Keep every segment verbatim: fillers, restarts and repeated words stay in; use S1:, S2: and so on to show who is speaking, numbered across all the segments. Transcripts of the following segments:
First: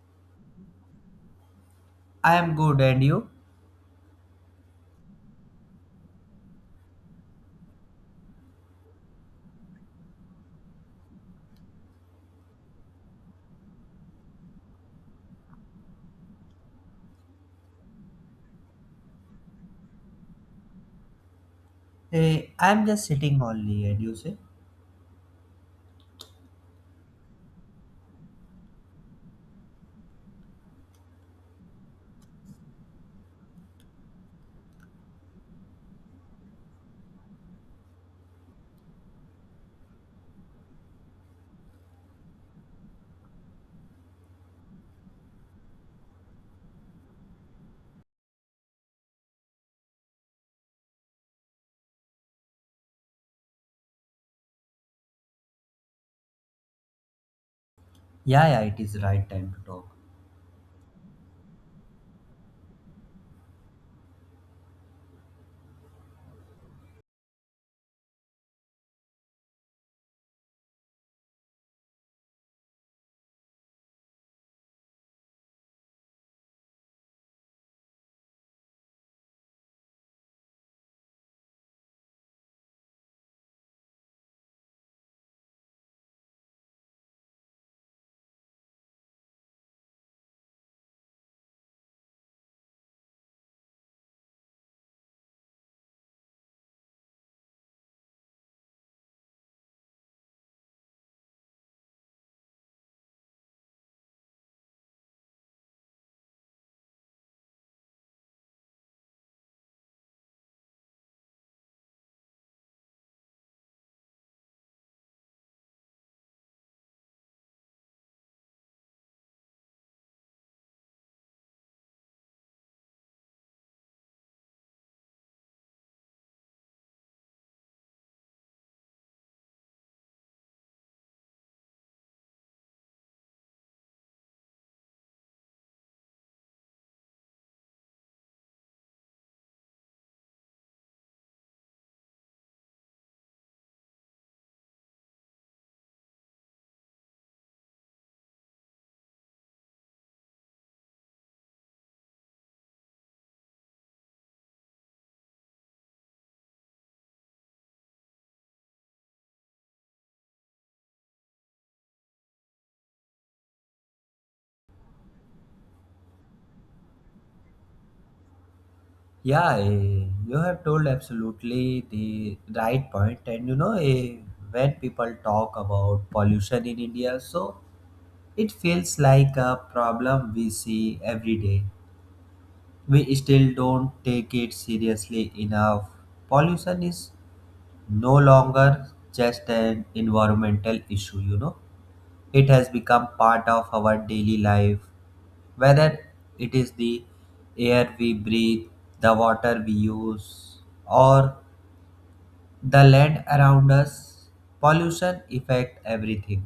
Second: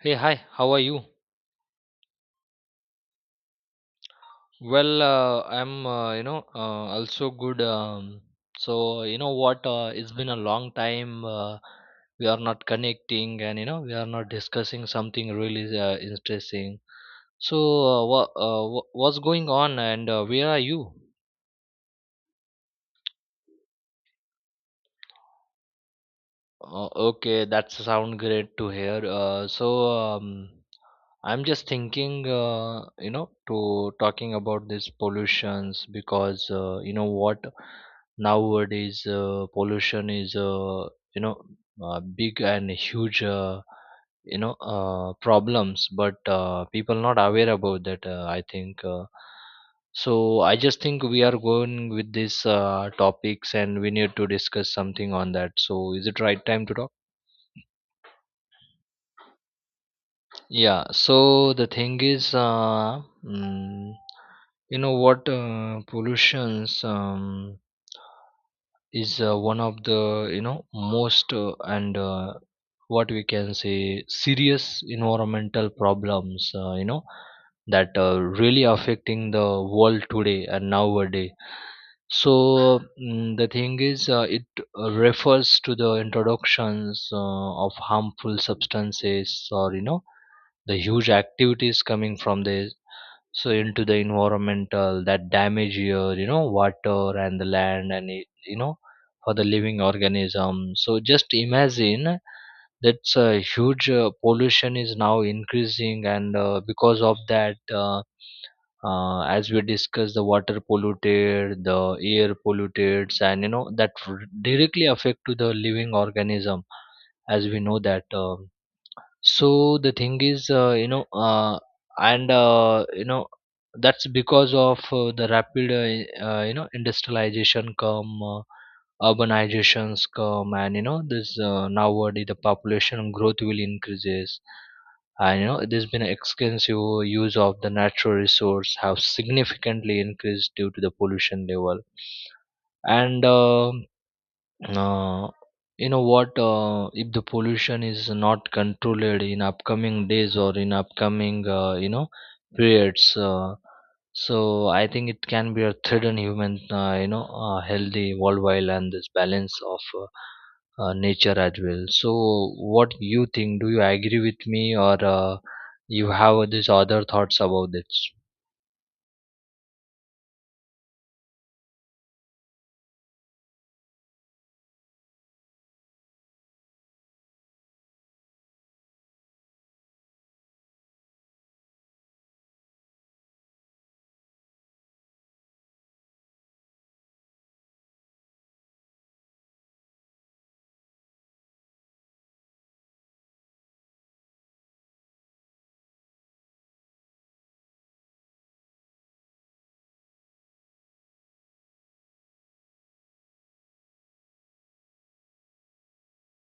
S1: Hey, hi, how are you?
S2: I am good, and you?
S1: Well, uh, I'm, uh, you know, uh, also good. Um, so, you know what? Uh, it's been a long time. Uh, we are not connecting and, you know, we are not discussing something really uh, interesting. So, uh, wha uh, wha- what's going on and uh, where are you?
S2: Hey, I am just sitting only, and you say?
S1: Oh, okay, that sound great to hear. Uh, so um, I'm just thinking, uh, you know, to talking about these pollutions because uh, you know what, nowadays uh, pollution is, uh, you know, uh, big and huge, uh, you know, uh, problems. But uh, people not aware about that. Uh, I think. Uh, so I just think we are going with these uh, topics and we need to discuss something on that. So is it right time to talk?
S2: Yeah, yeah, it is right time to talk.
S1: Yeah. So the thing is, uh, mm, you know what, uh, pollutions um, is uh, one of the, you know, most uh, and uh, what we can say serious environmental problems. Uh, you know that uh, really affecting the world today and nowadays. So mm, the thing is, uh, it uh, refers to the introductions uh, of harmful substances or, you know, the huge activities coming from this. So into the environmental that damage your, you know, water and the land and it, you know, for the living organism. So just imagine that's a huge uh, pollution is now increasing and uh, because of that. Uh, uh, as we discussed, the water polluted, the air polluted, and you know that r- directly affect to the living organism as we know that uh, so the thing is, uh, you know uh, and uh, you know that's because of uh, the rapid uh, uh, you know, industrialization come, uh, urbanizations come, and you know this, uh, nowadays the population growth will increases and you know there's been extensive use of the natural resource have significantly increased due to the pollution level. And um uh, you know what? Uh, if the pollution is not controlled in upcoming days or in upcoming, uh, you know, periods, uh, so I think it can be a threat on human, uh, you know, uh, healthy worldwide, and this balance of uh, uh, nature as well. So, what you think? Do you agree with me, or uh, you have these other thoughts about this?
S2: Yeah, eh, you have told absolutely the right point, and you know, eh, when people talk about pollution in India, so it feels like a problem we see every day. We still don't take it seriously enough. Pollution is no longer just an environmental issue, you know. It has become part of our daily life. Whether it is the air we breathe, the water we use, or the land around us, pollution affects everything.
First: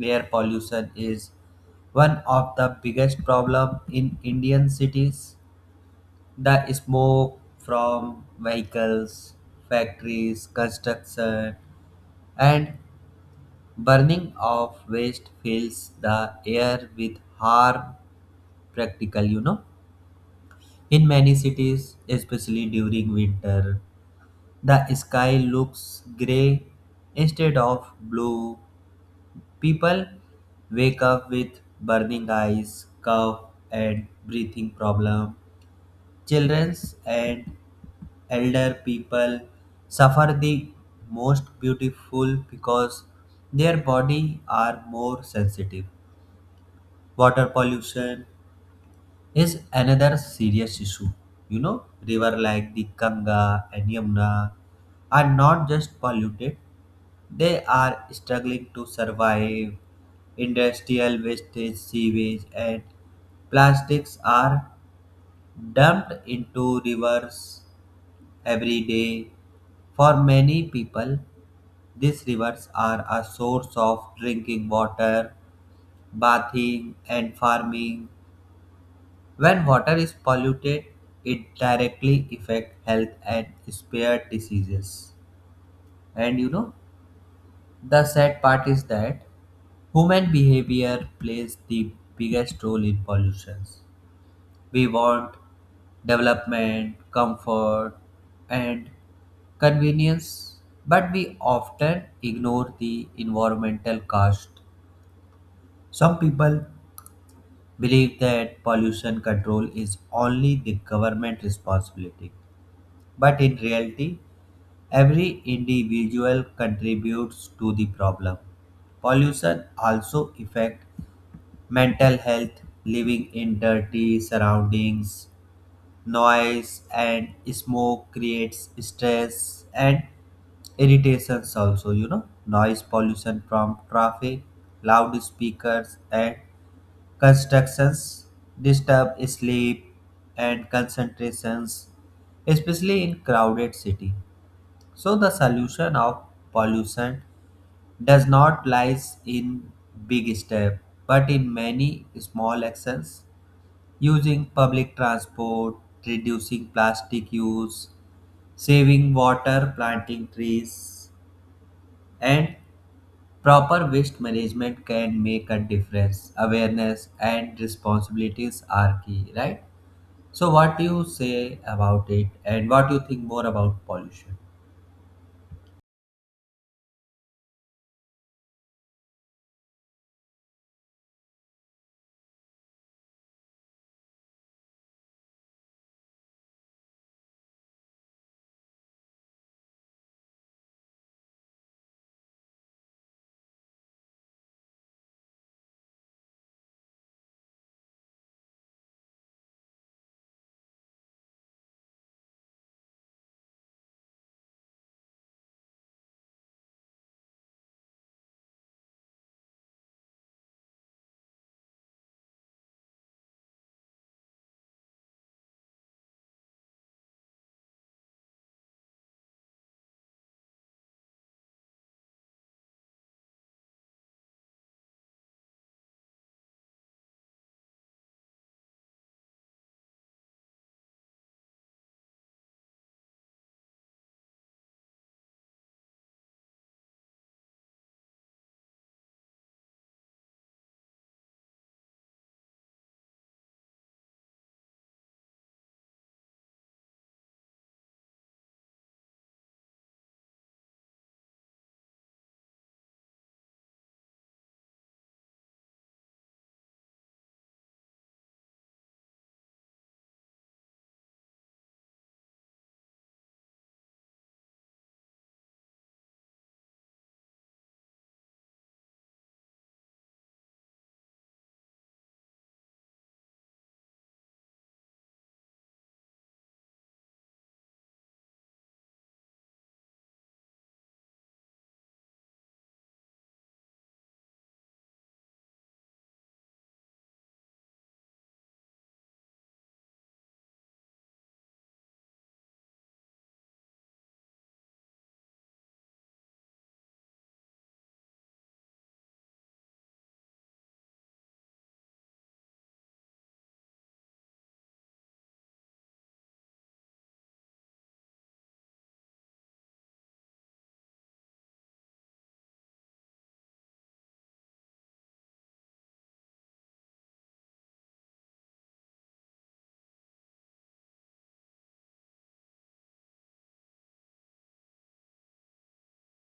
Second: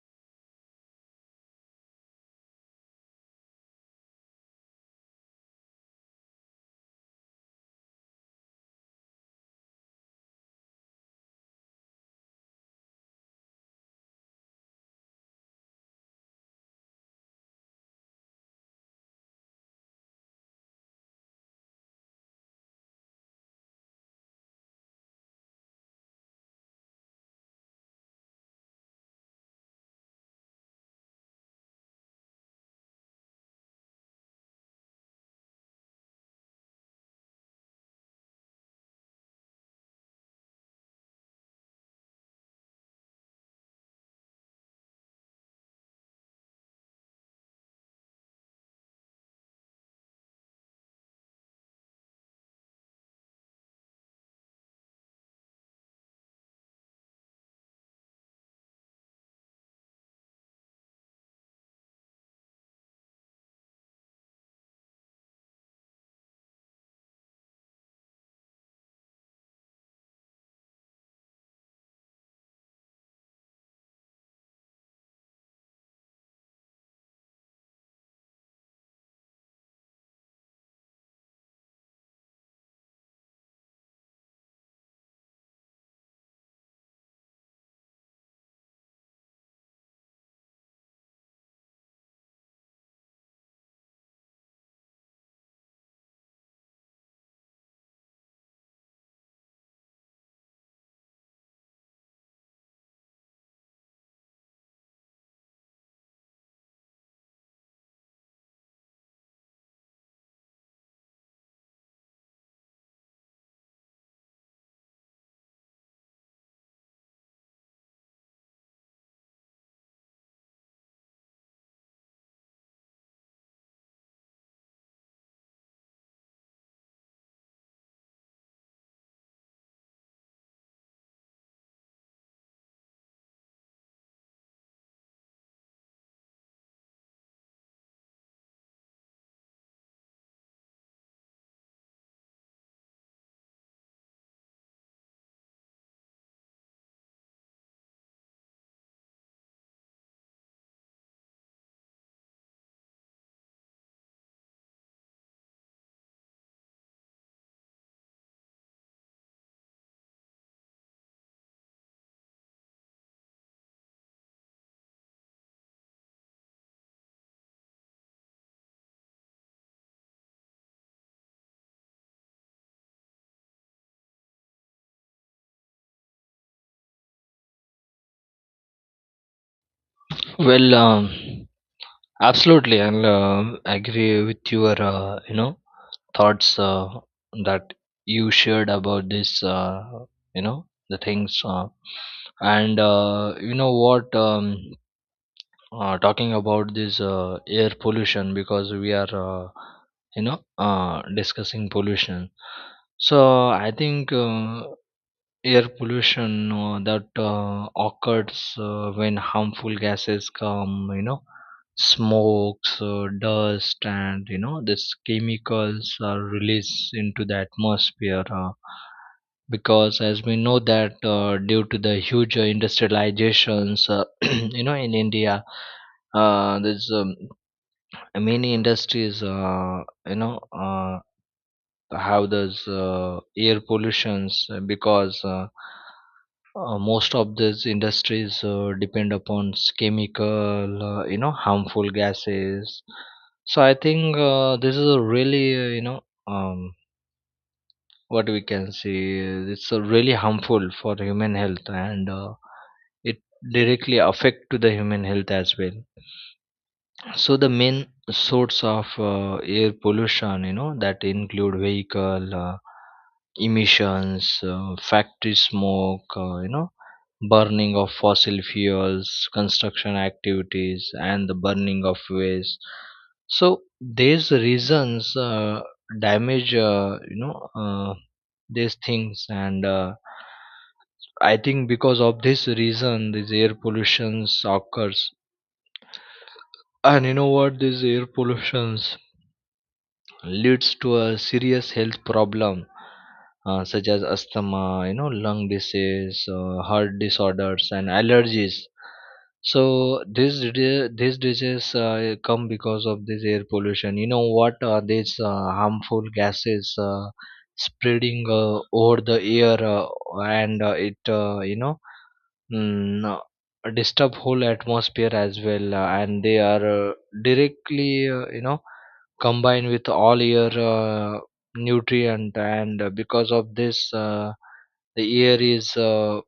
S2: Air pollution is one of the biggest problem in Indian cities. The smoke from vehicles, factories, construction, and burning of waste fills the air with harm practical, you know. In many cities, especially during winter, the sky looks gray instead of blue. People wake up with burning eyes, cough, and breathing problem. Children and elder people suffer the most beautiful because their body are more sensitive. Water pollution is another serious issue. You know, river like the Ganga and Yamuna are not just polluted; they are struggling to survive. Industrial wastage, sewage, and plastics are dumped into rivers every day. For many people, these rivers are a source of drinking water, bathing, and farming. When water is polluted, it directly affect health and spare diseases. And you know, the sad part is that human behavior plays the biggest role in pollution. We want development, comfort, and convenience, but we often ignore the environmental cost. Some people believe that pollution control is only the government responsibility, but in reality, every individual contributes to the problem. Pollution also affects mental health. Living in dirty surroundings, noise and smoke creates stress and irritations. Also, you know, noise pollution from traffic, loudspeakers, and constructions disturb sleep and concentrations, especially in crowded city. So the solution of pollution does not lies in big step, but in many small actions: using public transport, reducing plastic use, saving water, planting trees, and proper waste management can make a difference. Awareness and responsibilities are key, right? So what do you say about it, and what do you think more about pollution?
S1: Well, um, Absolutely, and um agree with your uh, you know, thoughts uh, that you shared about this. Uh, you know, the things, uh, and uh, you know what, um, uh, talking about this uh, air pollution because we are, uh, you know uh, discussing pollution. So I think. Uh, Air pollution uh, that uh, occurs uh, when harmful gases come, you know, smokes, uh, dust, and you know, these chemicals are released into the atmosphere. Uh, because as we know that uh, due to the huge uh, industrializations, uh, you know, in India, uh, there's, um, many industries, uh, you know, uh, have those uh, air pollutions uh, because. Uh, uh, most of these industries uh, depend upon s- chemical, uh, you know, harmful gases. So I think uh, this is a really uh, you know um, what we can say, uh, it's a really harmful for human health, and uh, it directly affect to the human health as well. So the main source of uh, air pollution, you know, that include vehicle uh, emissions, uh, factory smoke, uh, you know, burning of fossil fuels, construction activities, and the burning of waste. So these reasons uh, damage, uh, you know, uh, these things, and uh, I think because of this reason, these air pollutions occurs. And you know what? These air pollutions leads to a serious health problem uh, such as asthma, you know, lung disease, uh, heart disorders, and allergies. So these di- these diseases uh, come because of this air pollution. You know what are these uh, harmful gases uh, spreading uh, over the air, uh, and uh, it uh, you know mm, uh, disturb whole atmosphere as well, uh, and they are uh, directly, uh, you know, combined with all your uh, nutrient, and uh, because of this, uh, the air is, uh,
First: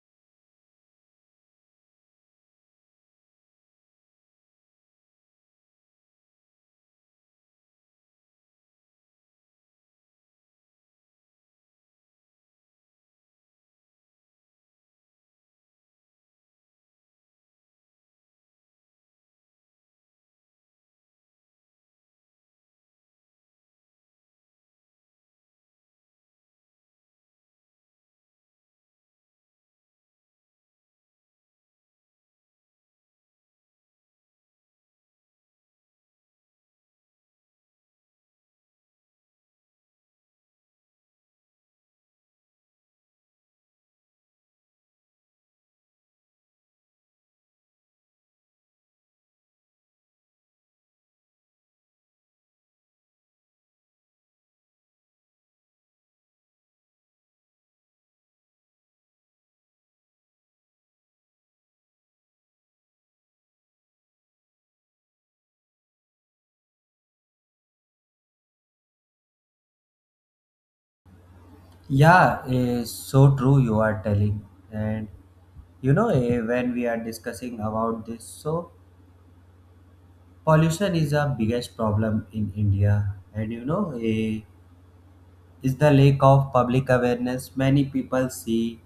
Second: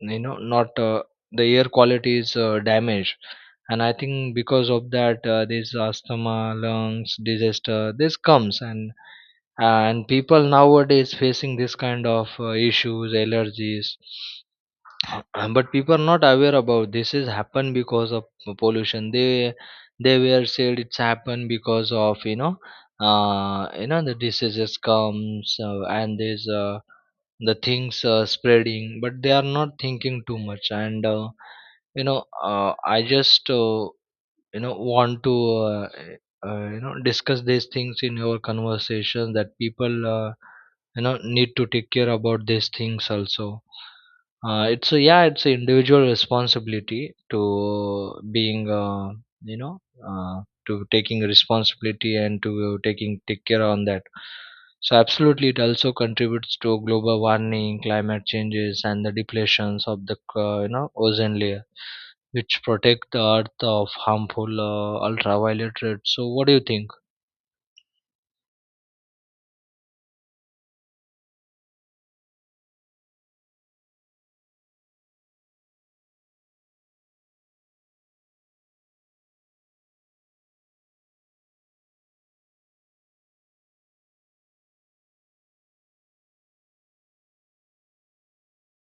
S1: you know not, uh, the air quality is uh, damaged. And I think because of that, uh, this asthma lungs disaster this comes, and uh, and people nowadays facing this kind of uh, issues, allergies. Um, but people are not aware about this is happened because of pollution. They they were said it's happened because of, you know, uh you know, the diseases comes, uh, and there's, uh, the things uh, spreading, but they are not thinking too much, and uh, you know, uh, I just uh, you know, want to uh, uh, you know, discuss these things in your conversation, that people uh, you know, need to take care about these things also. Uh, it's a, yeah, it's an individual responsibility to being uh, you know, uh, to taking responsibility and to taking take care on that. So absolutely it also contributes to global warming, climate changes, and the depletions of the uh, you know, ozone layer, which protect the earth of harmful uh, ultraviolet rays. So, what do you think?
S2: Yeah, eh, so true you are telling. And you know, eh, when we are discussing about this, so pollution is a biggest problem in India. And you know, eh, is the lack of public awareness. Many people see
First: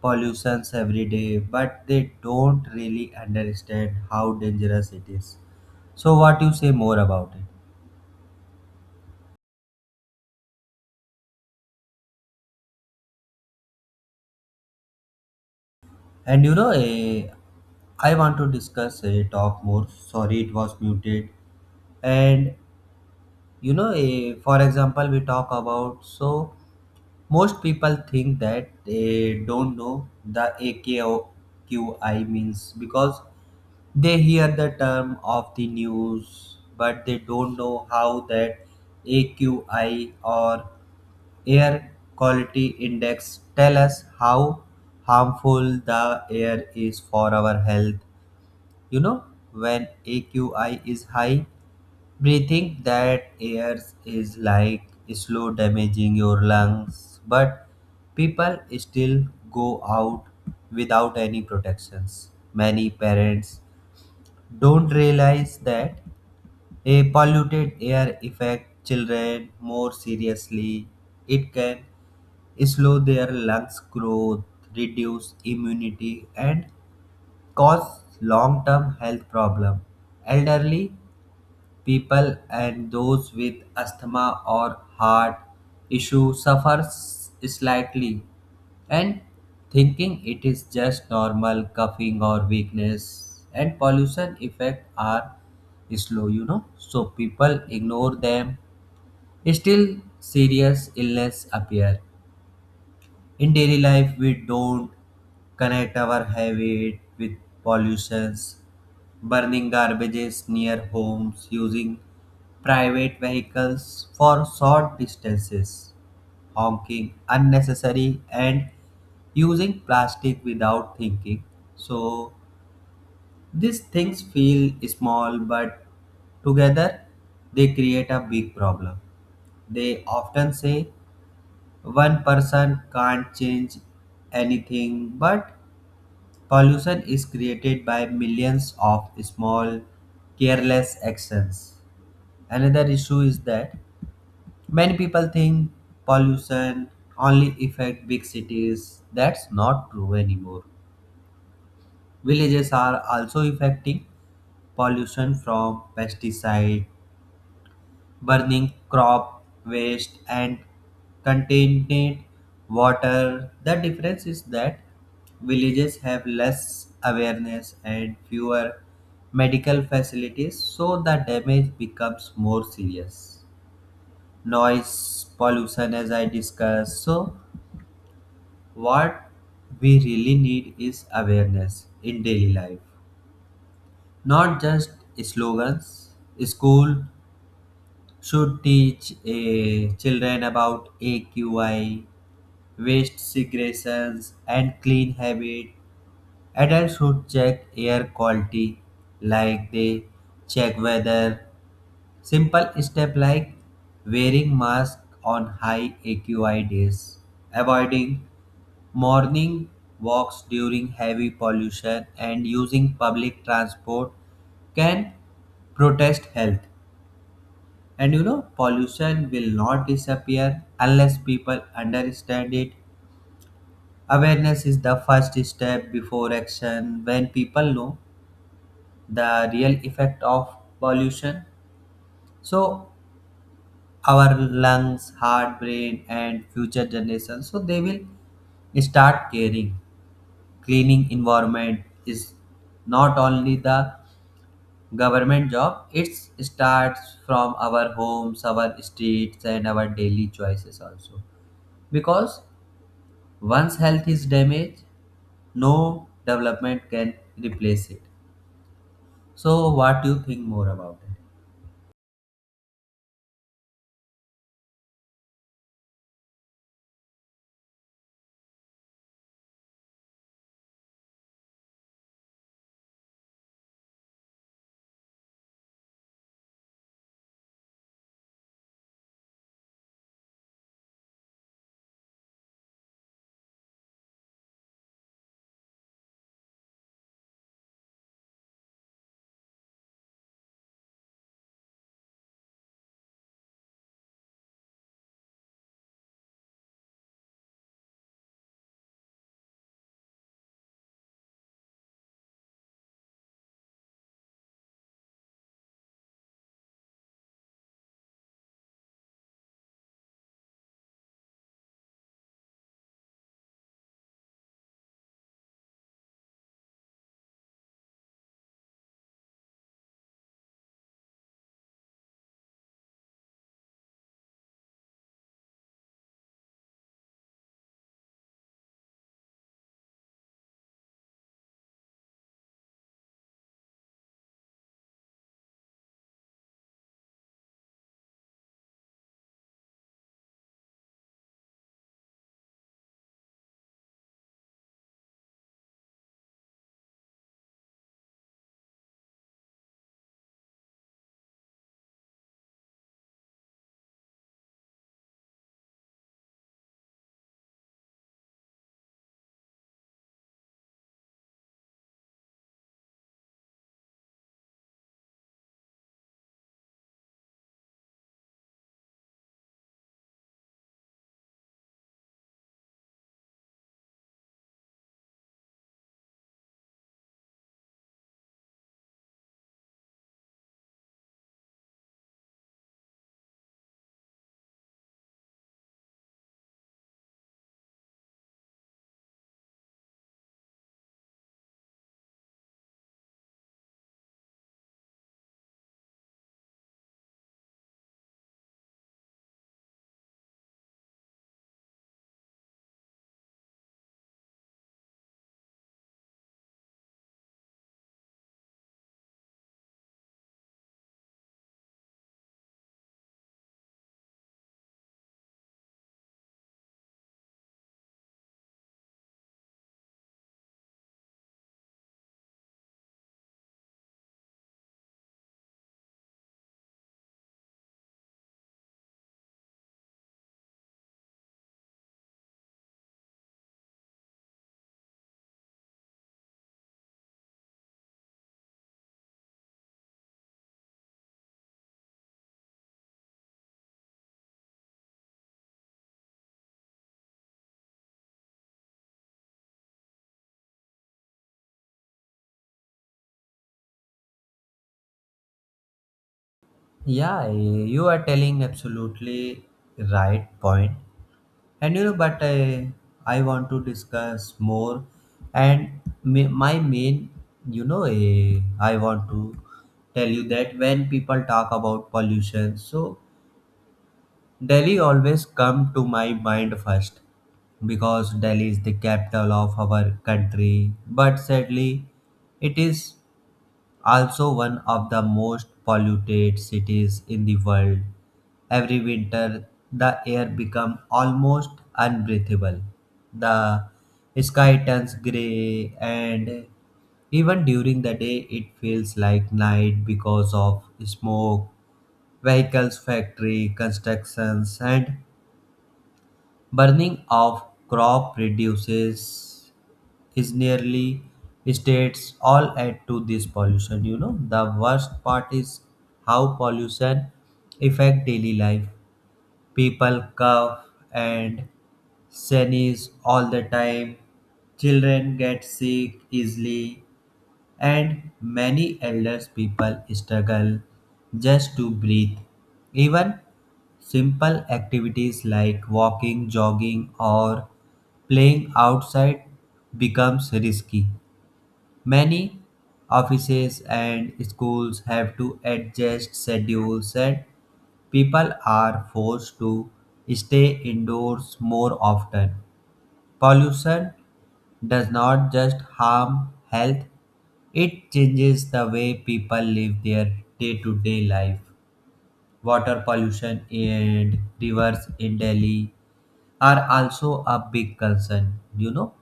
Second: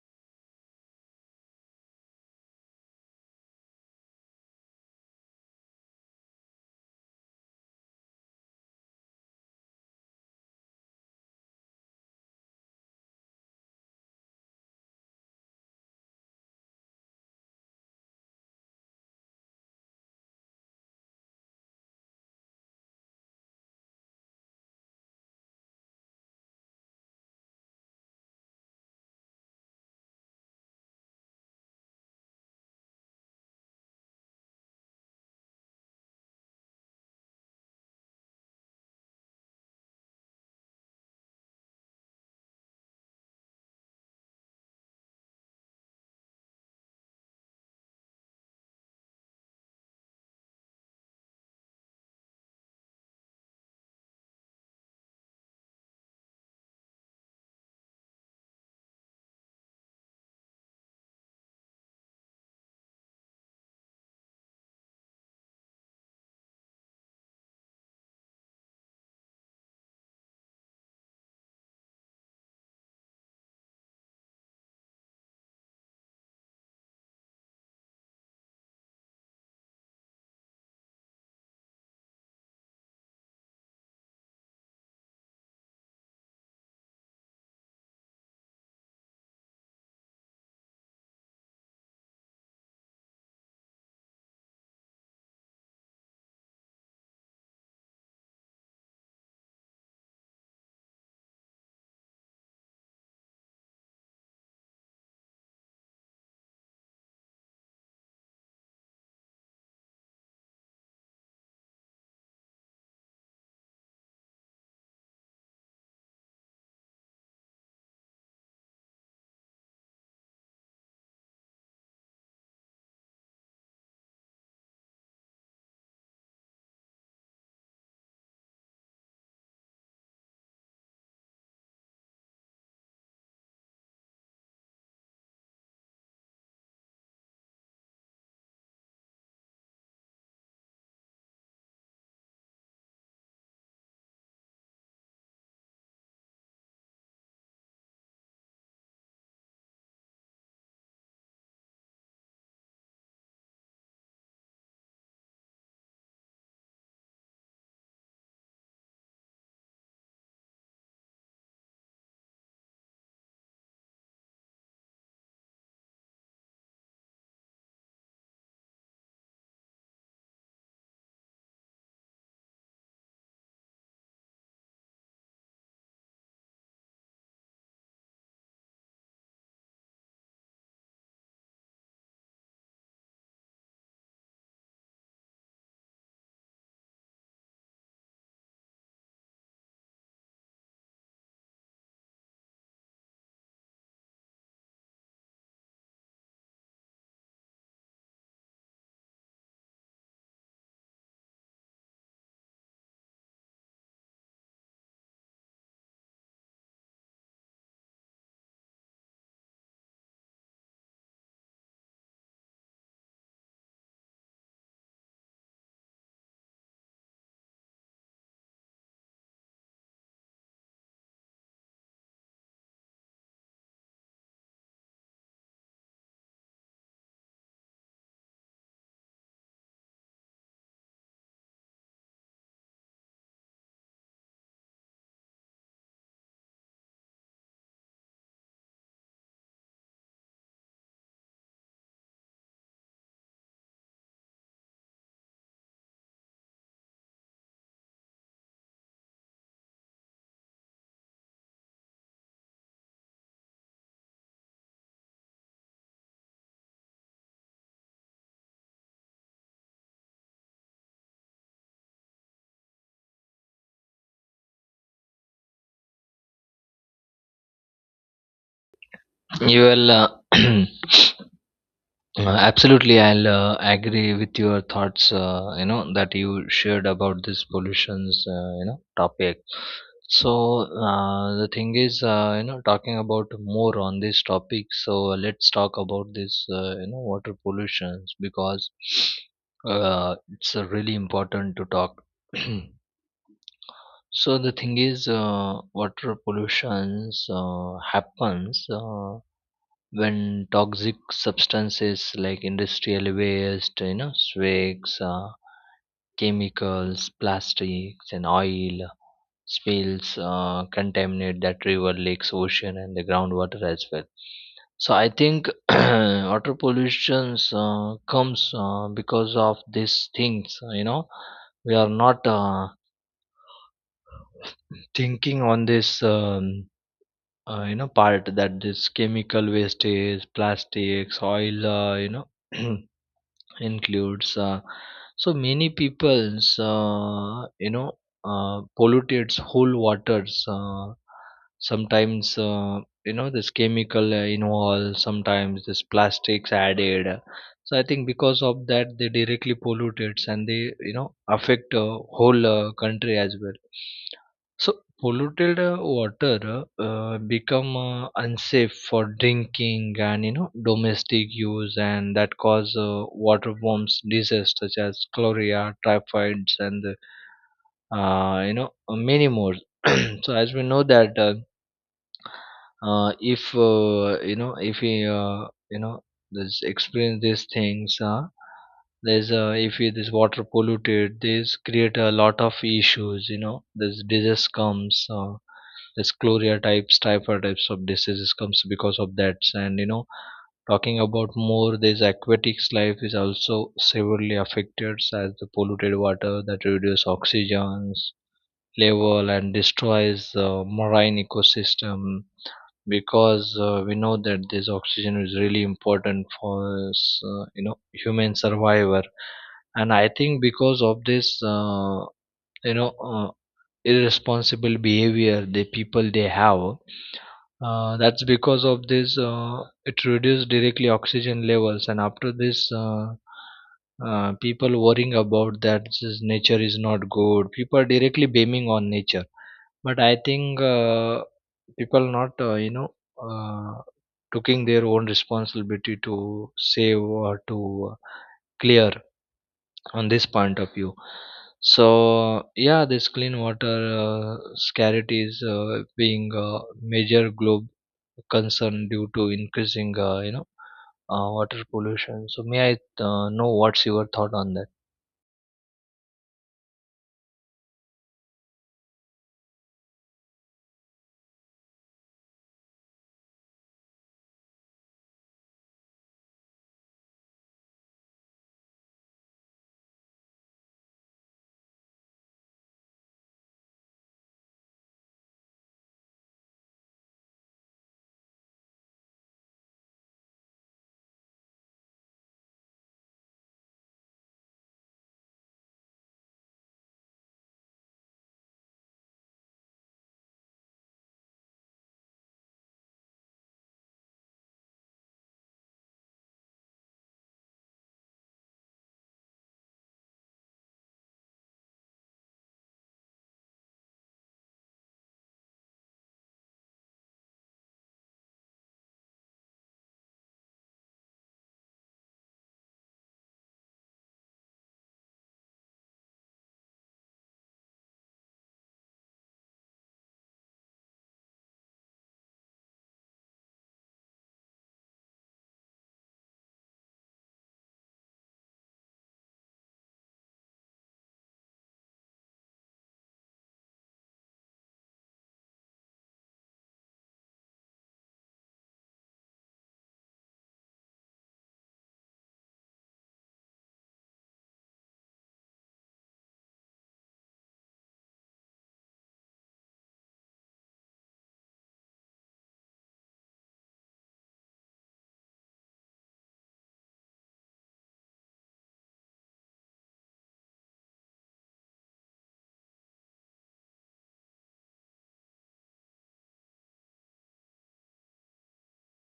S2: pollutions every day, but they don't really understand how dangerous it is. So what you say more about it? And you know, eh, I want to discuss a talk more. Sorry, it was muted. And you know eh, for example, we talk about, so most people think that they don't know the aqi means, because they hear the term of the news, but they don't know how that aqi or air quality index tell us how harmful the air is for our health. You know, when aqi is high, breathing that air is like slow damaging your lungs, but people still go out without any protections. Many parents don't realize that a polluted air affects children more seriously. It can slow their lungs growth, reduce immunity, and cause long-term health problem. Elderly people and those with asthma or heart issue suffer s- slightly, and thinking it is just normal coughing or weakness. And pollution effect are slow, you know, so people ignore them. Still serious illness appear in daily life. We don't connect our habit with pollutions: burning garbages near homes, using private vehicles for short distances, honking unnecessary, and using plastic without thinking. So these things feel small, but together they create a big problem. They often say one person can't change anything, but pollution is created by millions of small careless actions. Another issue is that many people think pollution only affect big cities. That's not true anymore. Villages are also affecting pollution from pesticide, burning crop waste, and contaminated water. The difference is that villages have less awareness and fewer medical facilities, so the damage becomes more serious. Noise pollution, as I discussed, so what we really need is awareness in daily life, not just slogans. School should teach eh, children about A Q I, waste segregations, and clean habit. Adults should check air quality, like they check weather. Simple step like wearing mask on high A Q I days, avoiding morning walks during heavy pollution, and using public transport can protest health. And you know, pollution will not disappear unless people understand it. Awareness is the first step before action. When people know the real effect of pollution, so our lungs, heart, brain, and future generations, so they will start caring. Cleaning environment is not only the government job, it starts from our homes, our streets, and our daily choices also, because once health is damaged, no development can replace it. So what do you think more about
S1: You will uh, uh, absolutely. I'll uh, agree with your thoughts. Uh, you know that you shared about this pollution's uh, you know, topic. So uh, the thing is, uh, you know, talking about more on this topic. So let's talk about this, uh, you know, water pollutions because uh, it's uh, really important to talk. So the thing is, uh, water pollution uh, happens uh, when toxic substances like industrial waste, you know, swags, uh, chemicals, plastics, and oil spills uh, contaminate that river, lakes, ocean, and the groundwater as well. So I think water pollution uh, comes uh, because of these things. You know, we are not uh, thinking on this. Um, uh, you know, part that this chemical wastage, plastics, oil, uh, you know, includes, uh, so many people's, uh, you know uh, pollutes whole waters. Uh, sometimes uh, you know, this chemical uh, involved, sometimes this plastics added. So I think because of that, they directly pollute it, and they, you know, affect uh, whole uh, country as well. So polluted uh, water uh, become uh, unsafe for drinking and, you know, domestic use, and that cause uh, waterborne diseases such as cholera, typhoids, and uh, you know, many more. So as we know that, uh, uh, if uh, you know, if we, uh, you know this experience these things, uh, there's uh, if it is water polluted, this create a lot of issues. You know, this disease comes, uh, this chloria types, typhoid types of diseases comes because of that. And you know, talking about more, this aquatics life is also severely affected, as the polluted water that reduces oxygen's level and destroys the marine ecosystem, because uh, we know that this oxygen is really important for us, uh, you know, human survivor. And I think because of this, uh, you know uh, irresponsible behavior the people they have, uh, that's because of this, uh, it reduces directly oxygen levels, and after this, uh, uh, people worrying about that this nature is not good. People are directly blaming on nature, but I think uh, people not, uh, you know, uh, taking their own responsibility to save or to uh, clear on this point of view. So yeah, this clean water uh, scarcity is uh, being a major globe concern due to increasing uh, you know uh, water pollution. So may I uh, know what's your thought on that?
S2: it? Yeah, you are telling absolutely right point. And you know, but i i want to discuss more. And me, my main, you know, eh, I want to tell you that when people talk about pollution, so Delhi always come to my mind first, because Delhi is the capital of our country, but sadly it is also one of the most polluted cities in the world. Every winter, the air becomes almost unbreathable. The sky turns gray, and even during the day, it feels like night because of smoke, vehicles, factory, constructions, and burning of crop reduces is nearly states all add to this pollution. You know, the worst part is how pollution affect daily life. People cough and sneeze all the time. Children get sick easily, and many elderly people struggle just to breathe. Even simple activities like walking, jogging, or playing outside becomes risky. Many offices and schools have to adjust schedules, and people are forced to stay indoors more often. Pollution does not just harm health, it changes the way people live their day to day life. Water pollution and rivers in Delhi are also a big concern. You know,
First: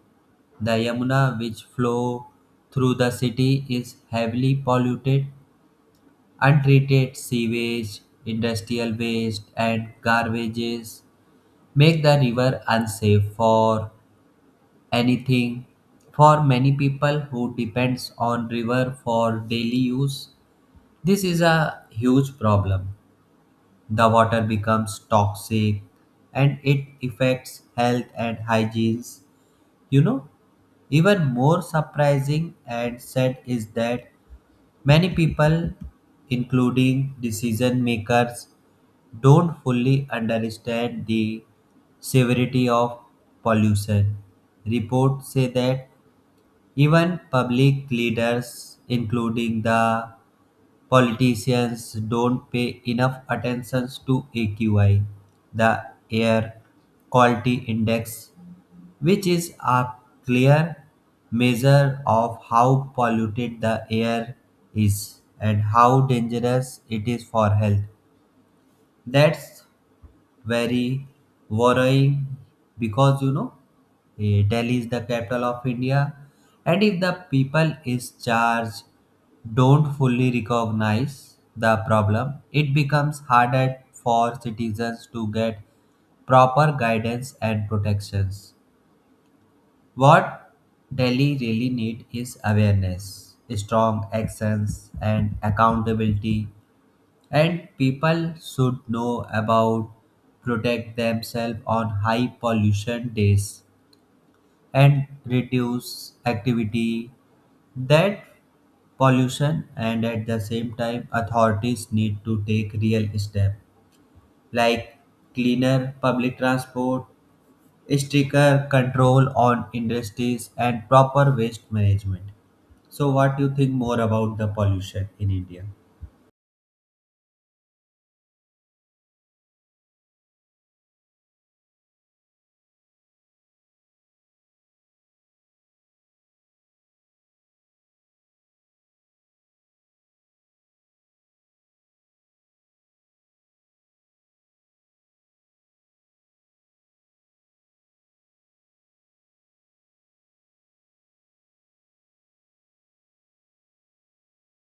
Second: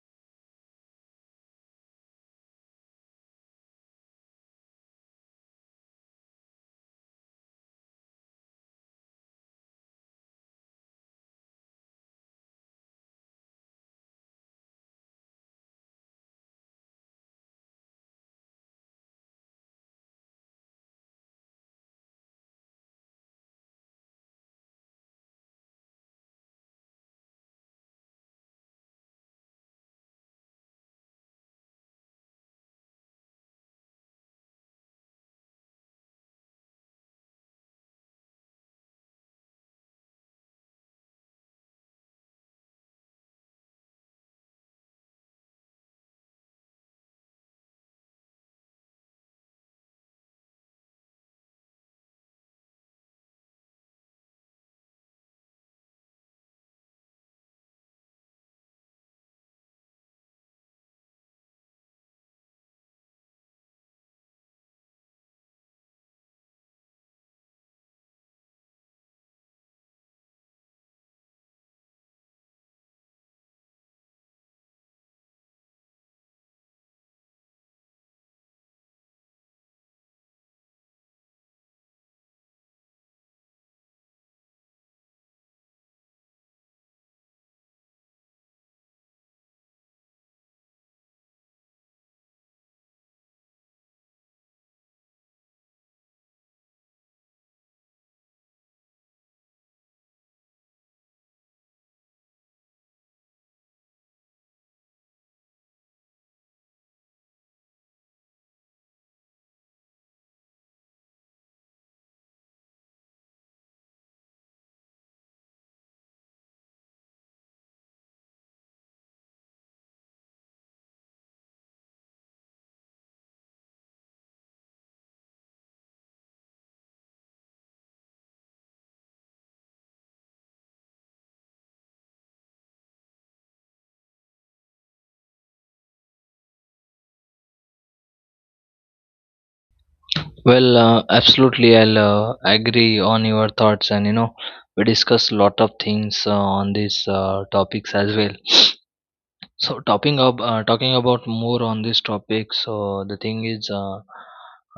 S2: the Yamuna, which flow through the city, is heavily polluted. Untreated sewage, industrial waste, and garbages make the river unsafe for anything. For many people who depends on river for daily use, this is a huge problem. The water becomes toxic, and it affects health and hygiene. You know, even more surprising and sad is that many people, including decision makers, don't fully understand the severity of pollution. Reports say that even public leaders, including the politicians, don't pay enough attention to A Q I, the Air Quality Index, which is a clear measure of how polluted the air is and how dangerous it is for health. That's very worrying, because you know, eh, Delhi is the capital of India, and if the people is charged don't fully recognize the problem, it becomes harder for citizens to get proper guidance and protections. What Delhi really need is awareness, strong actions, and accountability. And people should know about protect themselves on high pollution days and reduce activity that pollution. And at the same time, authorities need to take real steps like cleaner public transport, stricter control on industries, and proper waste management. So what do you think more about the pollution in India?
S1: Well, uh, absolutely, I'll uh, agree on your thoughts, and you know, we discussed a lot of things uh, on these uh, topics as well. So talking up, uh, talking about more on this topic, so the thing is, uh,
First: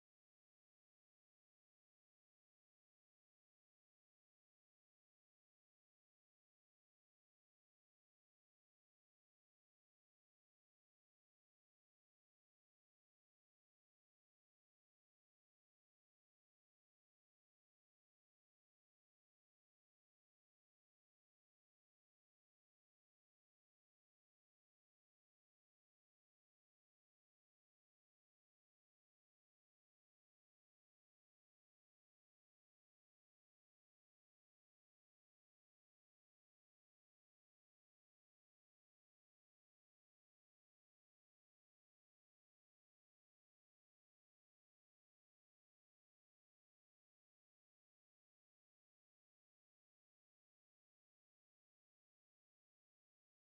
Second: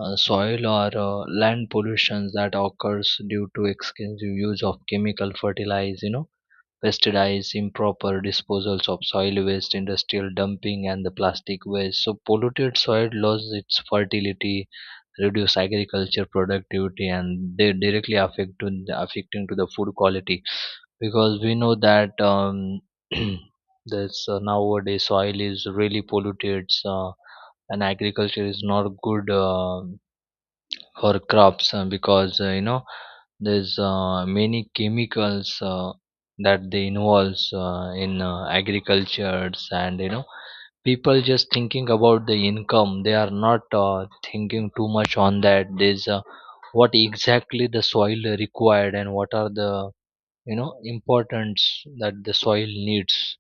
S1: uh, soil or uh, land pollution that occurs due to extensive use of chemical fertilizer, you know, pesticides, improper disposals of soil waste, industrial dumping, and the plastic waste. So polluted soil loses its fertility, reduce agriculture productivity, and they directly affect to the, affecting to the food quality, because we know that, um, that's uh, nowadays soil is really polluted. So, and agriculture is not good, uh, our crops, uh, because uh, you know, there's uh, many chemicals uh, that they involves uh, in uh, agricultures. And you know, people just thinking about the income. They are not uh, thinking too much on that. There's uh, what exactly the soil required and what are the, you know, importance that the soil needs.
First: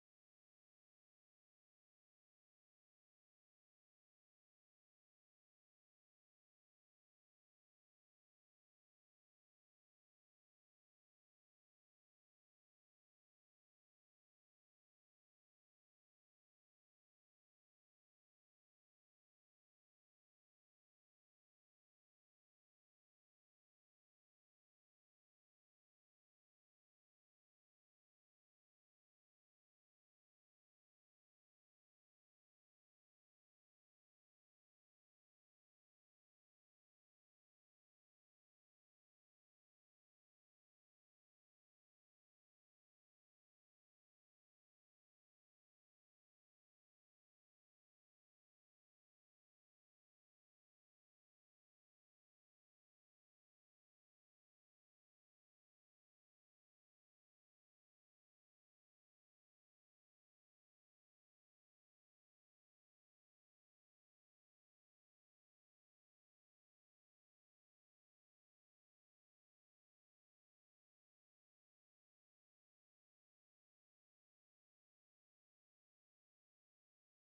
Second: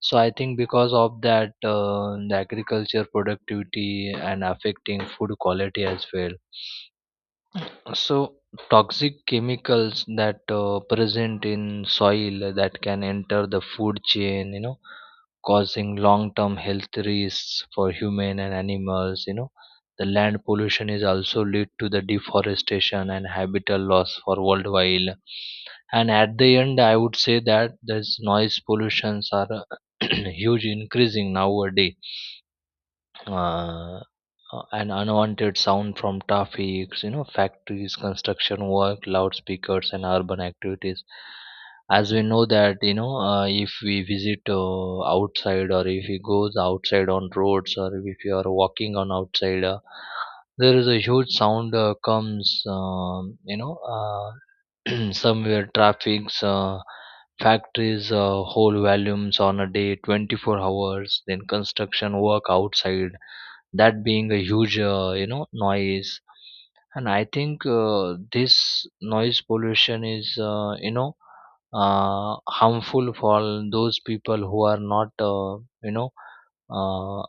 S1: So I think because of that, uh, the agriculture productivity and affecting food quality as well. So, toxic chemicals that uh, present in soil that can enter the food chain, you know, causing long-term health risks for human and animals. You know, the land pollution is also lead to the deforestation and habitat loss for worldwide. And at the end, I would say that this noise pollutions are huge increasing nowadays, uh, uh, and unwanted sound from traffic, you know, factories, construction work, loudspeakers, and urban activities. As we know that, you know, uh, if we visit uh, outside, or if we goes outside on roads, or if you are walking on outside, uh, there is a huge sound uh, comes, um, you know, uh, somewhere traffic's, uh, factories, uh, whole volumes on a day twenty-four hours, then construction work outside, that being a huge uh, you know, noise. And I think, uh, this noise pollution is, uh, you know uh, harmful for those people who are not, uh, you know uh,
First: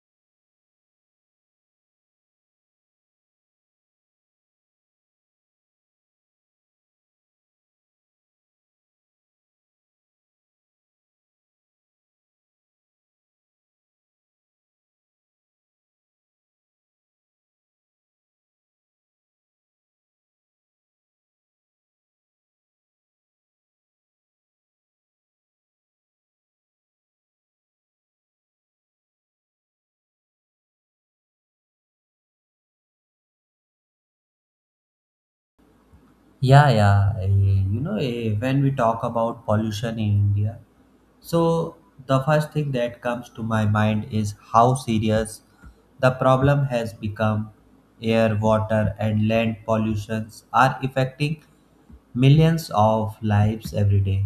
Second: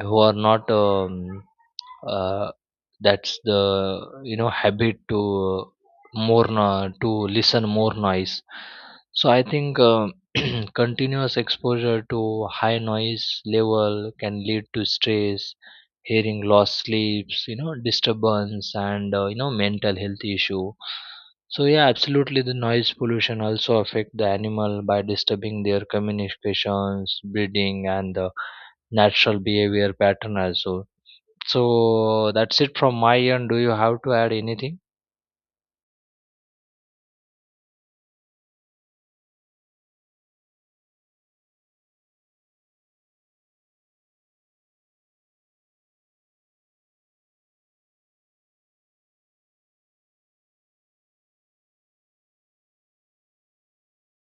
S1: who are not, um, uh, that's the, you know, habit to more no, to listen more noise. So I think uh, continuous exposure to high noise level can lead to stress, hearing loss, sleeps, you know, disturbance, and uh, you know, mental health issue. So yeah, absolutely, the noise pollution also affect the animal by disturbing their communications, breeding, and the natural behavior pattern also. So that's it from my end. Do you have to add anything?
S2: Yeah, yeah. eh, You know, eh, when we talk about pollution in India, so the first thing that comes to my mind is how serious the problem has become. Air, water, and land pollutions are affecting millions of lives every day.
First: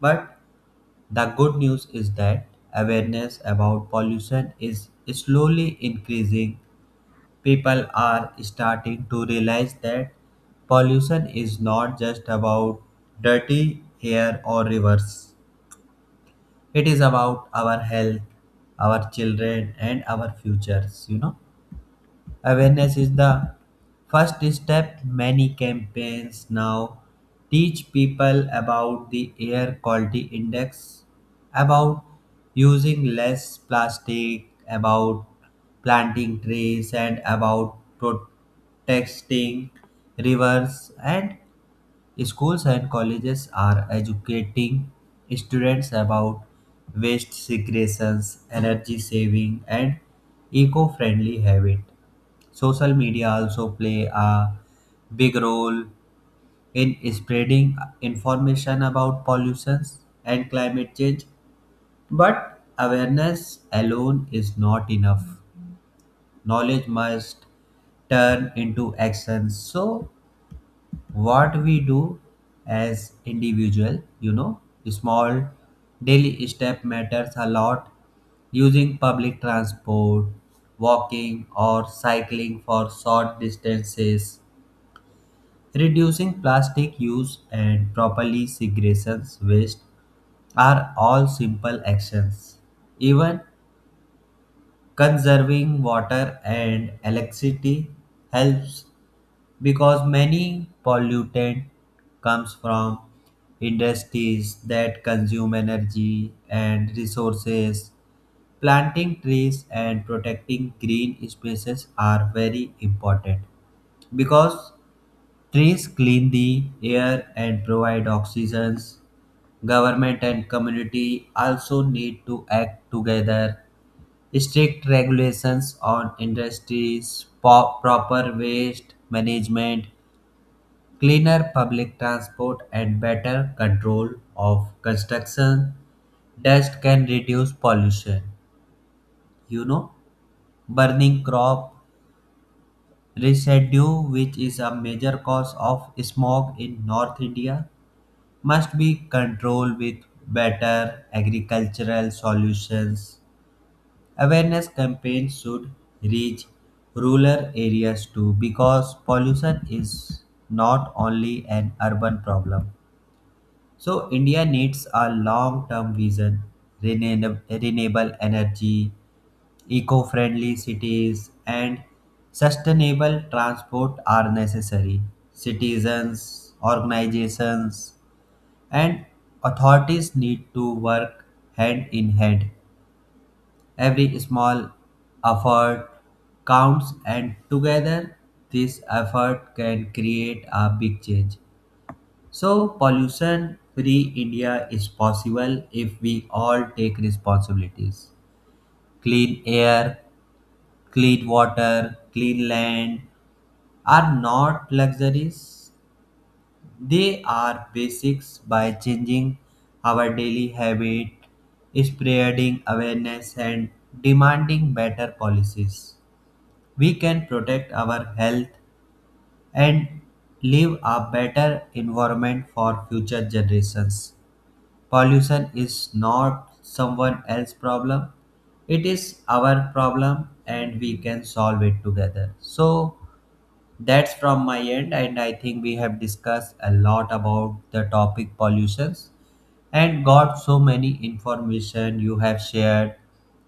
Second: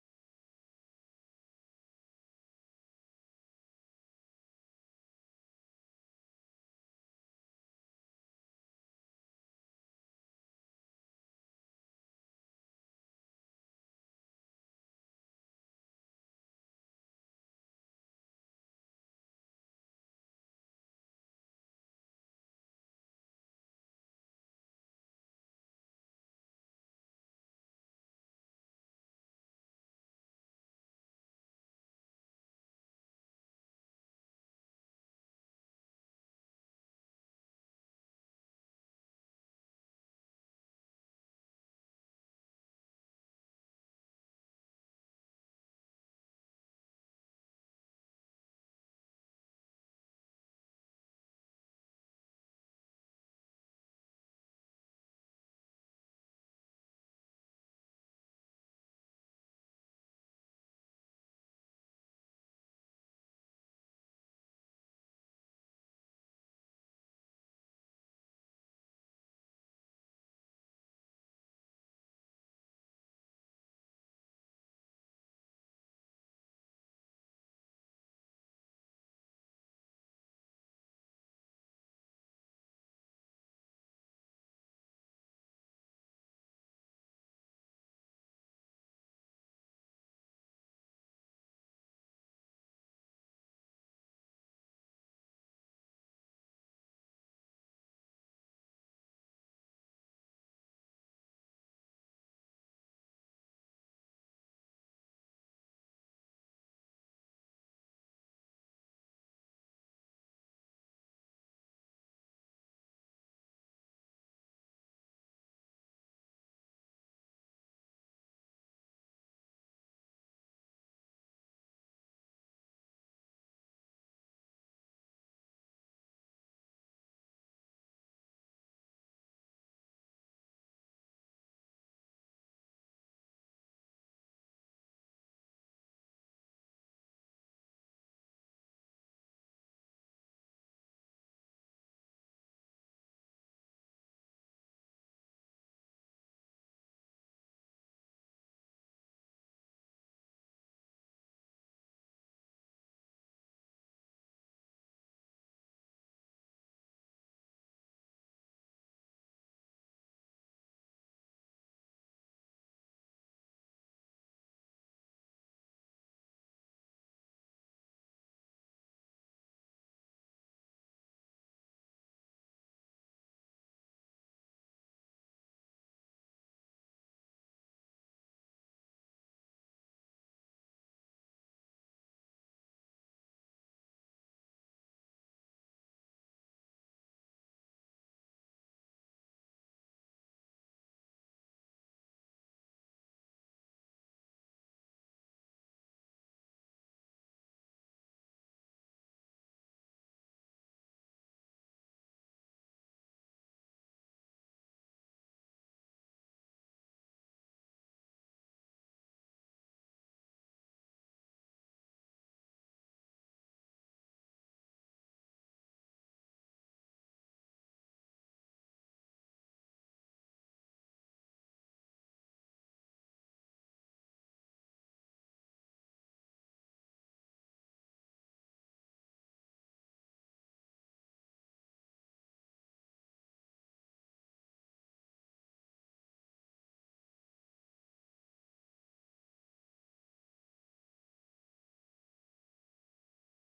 S2: But the good news is that awareness about pollution is slowly increasing. People are starting to realize that pollution is not just about dirty air or rivers, it is about our health, our children, and our futures. You know, awareness is the first step. Many campaigns now teach people about the air quality index, about using less plastic, about planting trees, and about protecting rivers. And schools and colleges are educating students about waste segregations, energy saving, and eco-friendly habit. Social media also play a big role in spreading information about pollution and climate change. But awareness alone is not enough. Knowledge must turn into actions. So what we do as individual, you know, small daily step matters a lot: using public transport, walking, or cycling for short distances. Reducing plastic use and properly segregating waste are all simple actions. Even conserving water and electricity helps, because many pollutant comes from industries that consume energy and resources. Planting trees and protecting green spaces are very important, because trees clean the air and provide oxygen. Government and community also need to act together. Strict regulations on industries, po- proper waste management, cleaner public transport, and better control of construction dust can reduce pollution. You know, burning crop residue, which is a major cause of smog in north India, must be controlled with better agricultural solutions. Awareness campaigns should reach rural areas too, because pollution is not only an urban problem. So, India needs a long term vision. Renewable renewable energy, eco friendly cities, and sustainable transport are necessary. Citizens, organizations, and authorities need to work hand in hand. Every small effort counts, and together this effort can create a big change. So, pollution free India is possible if we all take responsibilities. Clean air, clean water, clean land are not luxuries. They are basics. By changing our daily habit, spreading awareness, and demanding better policies, we can protect our health and leave a better environment for future generations. Pollution is not someone else's problem. It is our problem, and we can solve it together. So that's from my end, and I think we have discussed a lot about the topic pollutions, and got so many information you have shared.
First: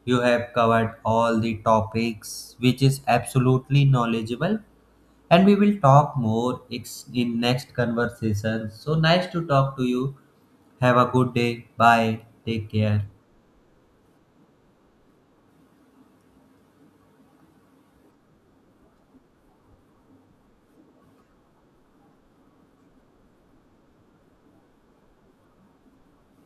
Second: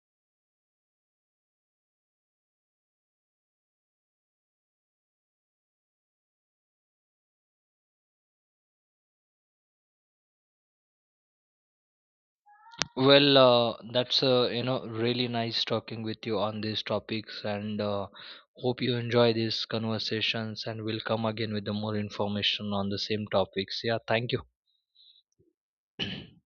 S2: You have covered all the topics, which is absolutely knowledgeable. And we will talk more ex- in next conversation. So nice to talk to you. Have a good day. Bye. Take care.
S1: Well, uh, that's, uh, you know, really nice talking with you on these topics, and uh, hope you enjoy these conversations. And we'll come again with the more information on the same topics. Yeah, thank you.